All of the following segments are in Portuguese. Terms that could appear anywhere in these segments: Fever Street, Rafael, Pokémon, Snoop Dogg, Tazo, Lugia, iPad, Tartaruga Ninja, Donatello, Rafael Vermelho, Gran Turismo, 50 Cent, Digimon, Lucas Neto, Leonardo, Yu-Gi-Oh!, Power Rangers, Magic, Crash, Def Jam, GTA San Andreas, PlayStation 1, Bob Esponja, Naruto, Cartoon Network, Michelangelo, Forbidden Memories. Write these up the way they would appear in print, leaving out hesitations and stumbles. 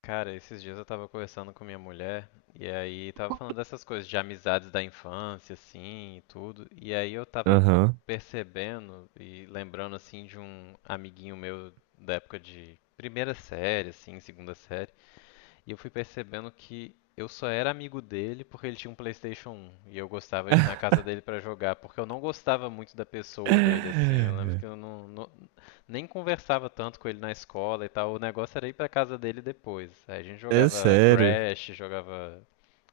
Cara, esses dias eu tava conversando com minha mulher e aí tava falando dessas coisas de amizades da infância, assim, e tudo. E aí eu tava Aham. percebendo e lembrando, assim, de um amiguinho meu da época de primeira série, assim, segunda série. E eu fui percebendo que eu só era amigo dele porque ele tinha um PlayStation 1 e eu gostava de ir na casa dele pra jogar, porque eu não gostava muito da pessoa dele, assim. Eu lembro que eu não, não, nem conversava tanto com ele na escola e tal. O negócio era ir pra casa dele depois. Aí a gente É jogava sério. Crash, jogava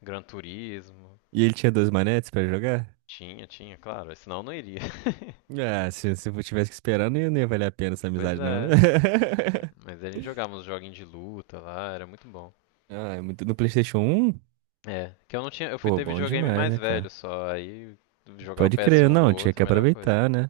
Gran Turismo. E ele tinha dois manetes pra jogar? Tinha, tinha, claro. Senão eu não iria. Ah, se eu tivesse que esperar, não ia valer a pena essa Pois amizade, não, né? é. Mas a gente jogava uns joguinhos de luta lá, era muito bom. Ah, é muito no PlayStation 1. É, que eu não tinha. Eu fui Pô, ter bom videogame demais, mais né, velho cara? só. Aí jogar o Pode crer, PS1 do não, tinha outro é que a melhor coisa. aproveitar, né?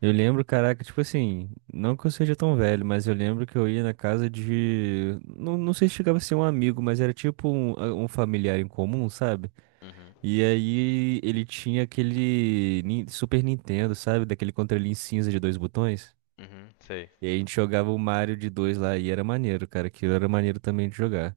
Eu lembro, caraca, tipo assim, não que eu seja tão velho, mas eu lembro que eu ia na casa de. Não, não sei se chegava a ser um amigo, mas era tipo um familiar em comum, sabe? Uhum. E aí ele tinha aquele Super Nintendo, sabe? Daquele controlinho cinza de dois botões. Uhum, sei. E aí a gente jogava o Mario de dois lá e era maneiro, cara. Aquilo era maneiro também de jogar.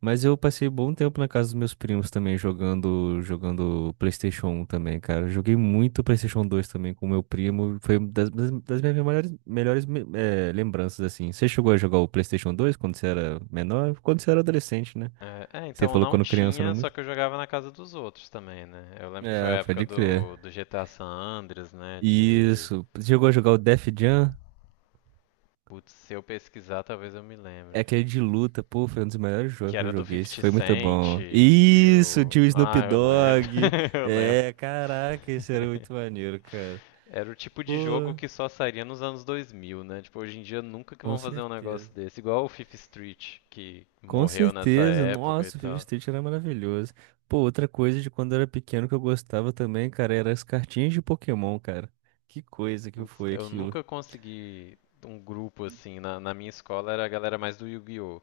Mas eu passei bom tempo na casa dos meus primos também jogando PlayStation 1 também, cara. Eu joguei muito PlayStation 2 também com meu primo. Foi uma das minhas melhores lembranças, assim. Você chegou a jogar o PlayStation 2 quando você era menor? Quando você era adolescente, né? É, é, Você então falou não quando criança, não tinha, só muito? que eu jogava na casa dos outros também, né? Eu lembro que foi a É, época pode crer. do GTA San Andreas, né? De. Isso. Chegou a jogar o Def Jam? Putz, se eu pesquisar, talvez eu me É lembre. aquele de luta, pô, foi um dos melhores Que jogos que eu era do joguei. Esse 50 foi muito Cent bom. e Isso, o. tinha o Snoop Ah, eu lembro. Dogg. Eu lembro. É, caraca, esse era muito maneiro, cara. Era o tipo de Pô, jogo que só sairia nos anos 2000, né? Tipo, hoje em dia nunca que com vão fazer um negócio certeza. desse. Igual o Fifth Street, que Com morreu nessa certeza. época e Nossa, o Fever tal. Street era maravilhoso. Pô, outra coisa de quando eu era pequeno que eu gostava também, cara, eram as cartinhas de Pokémon, cara. Que coisa que Putz, foi eu aquilo. nunca consegui um grupo assim. Na minha escola era a galera mais do Yu-Gi-Oh!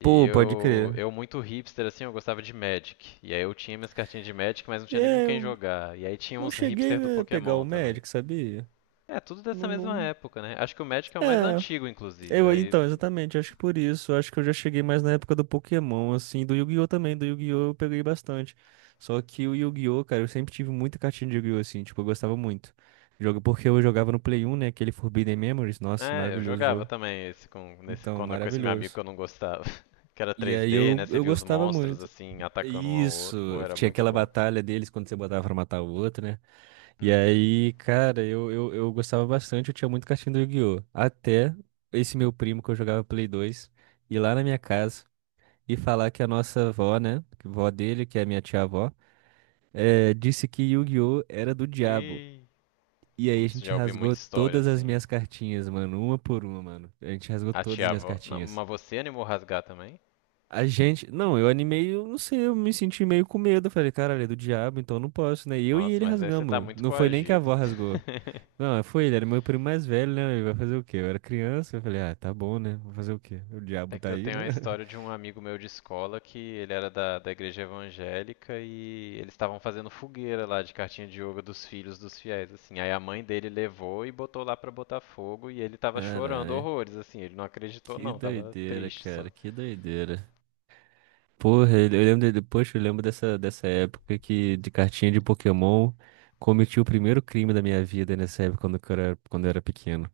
E Pô, pode eu, crer. eu muito hipster assim, eu gostava de Magic. E aí eu tinha minhas cartinhas de Magic, mas não tinha nem com É, quem eu jogar. E aí tinha não uns hipster do cheguei a pegar o Pokémon também. Magic, sabia? É, tudo Não, dessa mesma não... época, né? Acho que o Magic é o mais É. antigo, inclusive. Eu, Aí, então, exatamente, acho que por isso, acho que eu já cheguei mais na época do Pokémon, assim, do Yu-Gi-Oh! Também, do Yu-Gi-Oh! Eu peguei bastante. Só que o Yu-Gi-Oh! Cara, eu sempre tive muita cartinha de Yu-Gi-Oh! Assim, tipo, eu gostava muito. Jogo porque eu jogava no Play 1, né, aquele Forbidden Memories, nossa, é, eu maravilhoso o jogava jogo. também esse com, nesse, Então, quando, com esse meu amigo que maravilhoso. eu não gostava. Que era E aí 3D, né? eu, Você eu via os gostava monstros muito. assim, atacando um ao outro. Porra, Isso, era tinha muito aquela bom. batalha deles quando você botava pra matar o outro, né? E Uhum. aí, cara, eu gostava bastante, eu tinha muito cartinha do Yu-Gi-Oh! Até esse meu primo que eu jogava Play 2 ir lá na minha casa e falar que a nossa avó, né? Que vó dele, que é a minha tia-avó, disse que Yu-Gi-Oh! Era do diabo. E, E aí a putz, gente já ouvi rasgou muita história todas as assim. minhas cartinhas, mano, uma por uma, mano. A gente rasgou A todas tia as minhas avó. Não, cartinhas. mas você animou rasgar também? A gente. Não, eu animei, eu não sei, eu me senti meio com medo. Eu falei, caralho, é do diabo, então eu não posso, né? E eu e Nossa, ele mas aí você tá rasgamos. muito Não foi nem que a coagido. avó rasgou. Não, foi ele, era meu primo mais velho, né? Ele vai fazer o quê? Eu era criança, eu falei, ah, tá bom, né? Vou fazer o quê? O diabo É tá que eu aí, tenho né? a história de um amigo meu de escola que ele era da igreja evangélica e eles estavam fazendo fogueira lá de cartinha de yoga dos filhos dos fiéis, assim. Aí a mãe dele levou e botou lá pra botar fogo e ele tava chorando Caralho, horrores, assim. Ele não acreditou, que não, tava doideira, triste cara, só. que doideira. Porra, eu lembro, poxa, eu lembro dessa época que de cartinha de Pokémon cometi o primeiro crime da minha vida nessa época quando eu era pequeno.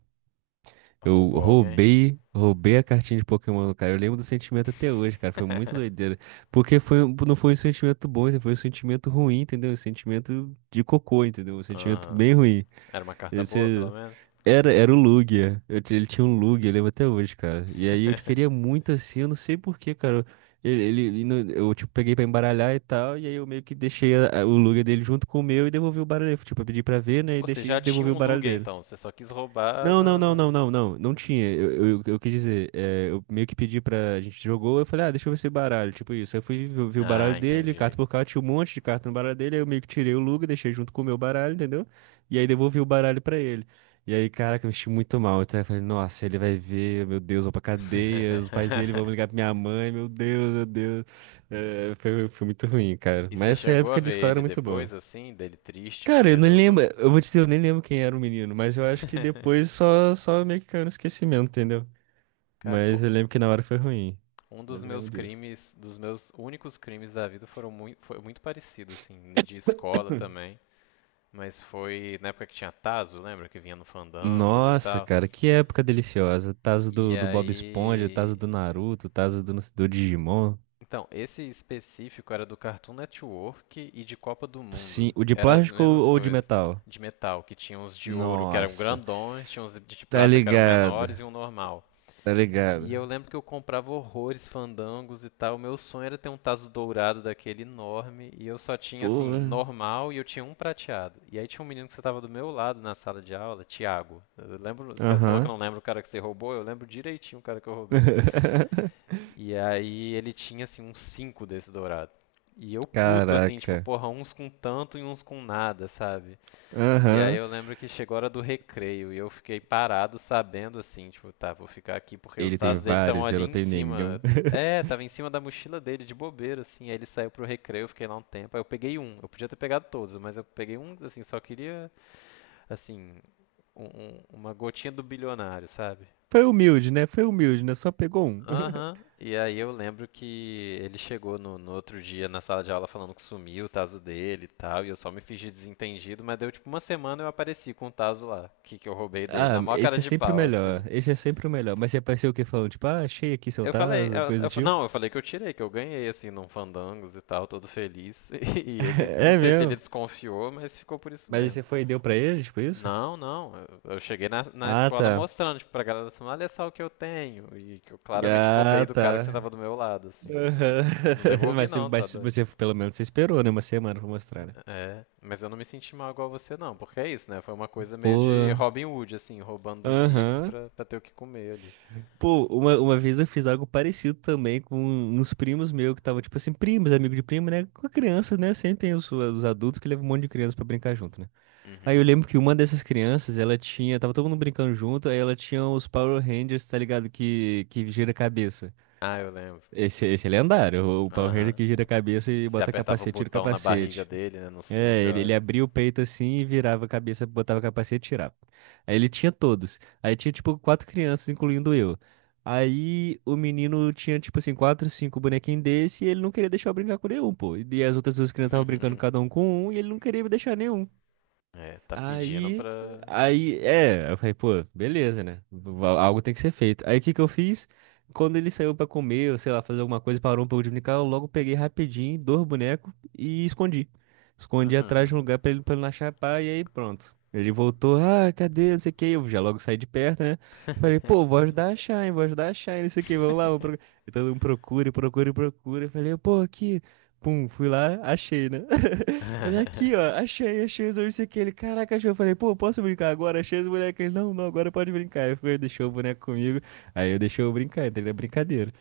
Eu Roubou alguém? roubei a cartinha de Pokémon, cara. Eu lembro do sentimento até hoje, cara. Foi muito doideira. Porque foi, não foi um sentimento bom, entendeu? Foi um sentimento ruim, entendeu? Um sentimento de cocô, entendeu? Um sentimento Aham. bem ruim. Era uma carta boa, pelo Esse menos? era, era o Lugia. Ele tinha um Lugia, eu lembro até hoje, cara. E aí eu queria muito assim, eu não sei por quê, cara. Ele- ele não- tipo, peguei pra embaralhar e tal, e aí eu meio que deixei o Lugia dele junto com o meu e devolvi o baralho. Tipo, eu pedi pra ver, né? E Você deixei, já tinha devolvi o um baralho Lugia dele. então, você só quis roubar Não, não, na, não, na- não, não, não. Não tinha. Eu quis dizer, é, eu meio que pedi pra. A gente jogou, eu falei, ah, deixa eu ver esse baralho. Tipo isso. Aí eu fui ver o baralho Ah, dele, entendi. carta por carta, tinha um monte de carta no baralho dele. Aí eu meio que tirei o Luga, deixei junto com o meu baralho, entendeu? E aí devolvi o baralho pra ele. E aí, caraca, eu me senti muito mal. Então eu falei, nossa, ele vai ver, meu Deus, vou pra cadeia, os pais dele vão ligar pra minha mãe, meu Deus, meu Deus. É, foi muito ruim, cara. E você Mas essa chegou a época de ver escola ele era muito boa. depois, assim, dele triste que Cara, eu não perdeu o lembro. look? Eu vou te dizer, eu nem lembro quem era o menino, mas eu acho que depois só meio que caiu no esquecimento, entendeu? Cara, Mas eu lembro que na hora foi ruim. um Mas dos eu lembro meus disso. crimes, dos meus únicos crimes da vida foram muito, foi muito parecido, assim, de escola também. Mas foi na época que tinha Tazo, lembra? Que vinha no Fandangos e Nossa, tal. cara, que época deliciosa. Tazo E do Bob Esponja, aí Tazo do Naruto, Tazo do Digimon. então, esse específico era do Cartoon Network e de Copa do Sim, Mundo. o de Eram as plástico mesmas ou de coisas. metal? De metal, que tinha uns de ouro que eram Nossa, grandões, tinha uns de tá prata que eram ligado, menores e um normal. tá ligado. E eu lembro que eu comprava horrores, fandangos e tal. Meu sonho era ter um tazo dourado daquele enorme. E eu só tinha, assim, Porra. normal e eu tinha um prateado. E aí tinha um menino que estava do meu lado na sala de aula, Thiago. Eu lembro, você falou que eu Aham. não lembro o cara que você roubou, eu lembro direitinho o cara que eu roubei. E aí ele tinha, assim, uns cinco desse dourado. E eu puto, assim, tipo, Caraca. porra, uns com tanto e uns com nada, sabe? E aí Aham. eu lembro que chegou a hora do recreio e eu fiquei parado sabendo, assim, tipo, tá, vou ficar aqui porque os Ele tem tazos dele estão vários, eu ali não em tenho nenhum. cima. É, tava em cima da mochila dele, de bobeira, assim. Aí ele saiu pro recreio, eu fiquei lá um tempo. Aí eu peguei um, eu podia ter pegado todos, mas eu peguei um, assim, só queria, assim, uma gotinha do bilionário, sabe? Foi humilde, né? Foi humilde, né? Só pegou um. Aham. E aí eu lembro que ele chegou no outro dia na sala de aula falando que sumiu o taso dele e tal, e eu só me fingi desentendido, mas deu tipo uma semana eu apareci com o taso lá, que eu roubei dele, Ah, na maior cara esse é de sempre o pau, melhor. assim. Esse é sempre o melhor. Mas você apareceu o quê? Falando, tipo, ah, achei aqui seu Eu falei, tazo, coisa do tipo. não, eu falei que eu tirei, que eu ganhei, assim, num Fandangos e tal, todo feliz. E ele, não É sei se ele mesmo. desconfiou, mas ficou por isso Mas aí mesmo. você foi e deu pra ele, tipo isso? Não, não. Eu cheguei na Ah, escola tá. mostrando, tipo, pra galera assim, olha só o que eu tenho. E que eu claramente roubei Ah, do cara que sentava tá. do meu lado, assim. Aham. Não devolvi Mas, não, tá mas doido? você, pelo menos, você esperou, né? Uma semana pra mostrar, né? É, mas eu não me senti mal igual você não, porque é isso, né? Foi uma coisa meio de Pô. Robin Hood, assim, roubando dos ricos Aham. pra ter o que comer ali. Pô, uma vez eu fiz algo parecido também com uns primos meus que estavam, tipo assim, primos, amigo de primo, né? Com a criança, né? Sempre tem os adultos que levam um monte de criança pra brincar junto, né? Aí eu Uhum. lembro que uma dessas crianças, ela tinha, tava todo mundo brincando junto, aí ela tinha os Power Rangers, tá ligado? Que gira a cabeça. Ah, eu lembro. Esse é lendário, o Uhum. Power Ranger Aham. que gira a cabeça e Se bota apertava o capacete, tira o botão na barriga capacete. dele, né? No É, cinto, eu ele acho. abria o peito assim e virava a cabeça, botava o capacete e tirava. Aí ele tinha todos. Aí tinha tipo quatro crianças, incluindo eu. Aí o menino tinha tipo assim, quatro, cinco bonequinhos desse e ele não queria deixar eu brincar com nenhum, pô. E as outras duas crianças estavam brincando cada um com um e ele não queria me deixar nenhum. É, tá pedindo Aí, pra. É, eu falei, pô, beleza, né? Algo tem que ser feito. Aí o que que eu fiz? Quando ele saiu pra comer, ou sei lá, fazer alguma coisa, parou um pouco de brincar, eu logo peguei rapidinho, dois bonecos e escondi. Escondi atrás de um lugar pra ele não achar pá, e aí pronto. Ele voltou, ah, cadê? Não sei o que. Eu já logo saí de perto, né? Falei, pô, vou ajudar a achar, hein? Vou ajudar a achar, hein? Não sei o que, vamos lá, vamos procurar. Então, procura, procura, procura. Eu falei, pô, aqui. Pum, fui lá, achei, né? Olha aqui, ó. Achei, achei os dois isso aqui. Ele, caraca, achei. Eu falei, pô, posso brincar agora? Achei os bonecos. Ele, não, não, agora pode brincar. Eu fui, deixou o boneco comigo. Aí eu deixei eu brincar, entendeu? É brincadeira.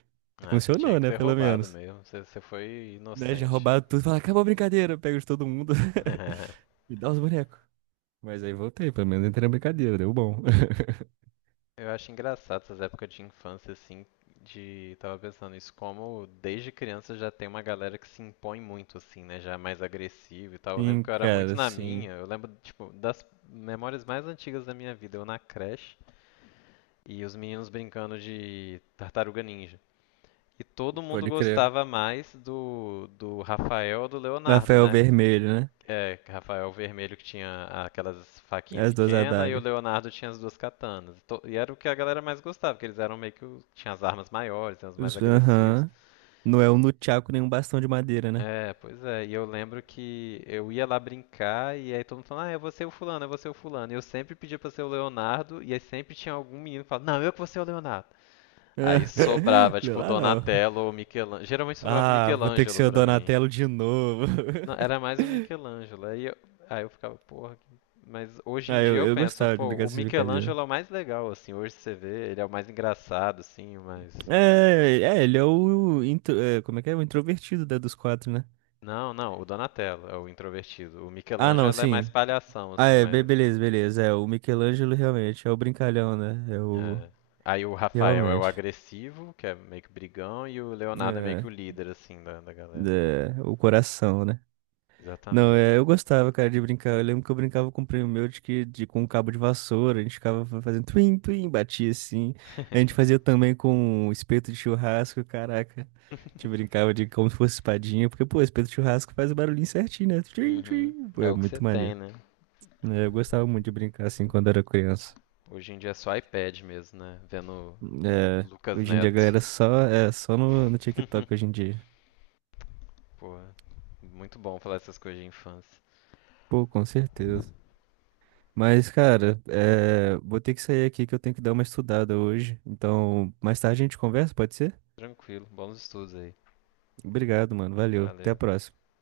Ah, você tinha Funcionou, que né? ter Pelo roubado menos. mesmo. Você, você foi Né? Já inocente. roubaram tudo. Fala, acabou a brincadeira. Pega de todo mundo e dá os bonecos. Mas aí voltei, pelo menos entrei na brincadeira, deu bom. Eu acho engraçado essas épocas de infância, assim, de... Tava pensando isso, como desde criança já tem uma galera que se impõe muito, assim, né? Já é mais agressivo e tal. Eu lembro Sim, que eu era muito cara, na sim. minha, eu lembro, tipo, das memórias mais antigas da minha vida, eu na creche e os meninos brincando de Tartaruga Ninja. E todo mundo Pode crer. gostava mais do Rafael ou do Leonardo, Rafael né? Vermelho, né? É, Rafael Vermelho que tinha aquelas faquinhas As duas pequenas e o adagas. Leonardo tinha as duas katanas. E era o que a galera mais gostava, porque eles eram meio que o... tinha as armas maiores, eram os mais agressivos. Aham. Não é um nunchaku nem um bastão de madeira, né? É, pois é. E eu lembro que eu ia lá brincar e aí todo mundo falando, ah, eu vou ser o fulano, eu vou ser o fulano. E eu sempre pedia pra ser o Leonardo e aí sempre tinha algum menino que falava, não, eu que vou ser o Leonardo. Aí sobrava, Não é tipo, lá não. Donatello ou Michelangelo. Geralmente sobrava Ah, vou ter que Michelangelo ser o pra mim. Donatello de novo. Não, era mais o Michelangelo. Aí eu ficava, porra. Que- Mas hoje em Ah, dia eu eu penso, gostava de pô, brincar o dessa brincadeira. Michelangelo é o mais legal, assim. Hoje você vê, ele é o mais engraçado, assim, o mais. É, ele é o. É, como é que é? O introvertido dos quatro, né? Não, não, o Donatello é o introvertido. O Ah, não, Michelangelo é mais sim. palhação, Ah, assim, é, mas. beleza, beleza. É, o Michelangelo realmente é o brincalhão, né? É o. É. Aí o Rafael é o Realmente. agressivo, que é meio que brigão, e o Leonardo é meio que É, o líder, assim, da galera. é, o coração, né? Não, Exatamente. é, eu gostava, cara, de brincar. Eu lembro que eu brincava com um primo meu de que de, com um cabo de vassoura, a gente ficava fazendo twin, twin, batia assim. A gente fazia também com um espeto de churrasco, caraca. A gente brincava de como se fosse espadinha, porque, pô, espeto de churrasco faz o barulhinho certinho, né? Twin, Uhum. twin. Pô, É é o que você muito tem, maneiro. né? Né? Eu gostava muito de brincar assim quando era criança. Hoje em dia é só iPad mesmo, né? Vendo É, Lucas hoje em dia a Neto. galera só, é, só no TikTok hoje em dia. Porra, muito bom falar essas coisas de infância. Pô, com certeza. Mas, cara, é, vou ter que sair aqui que eu tenho que dar uma estudada hoje. Então, mais tarde a gente conversa, pode ser? Tranquilo, bons estudos aí. Obrigado, mano. Valeu. Até a Valeu. próxima.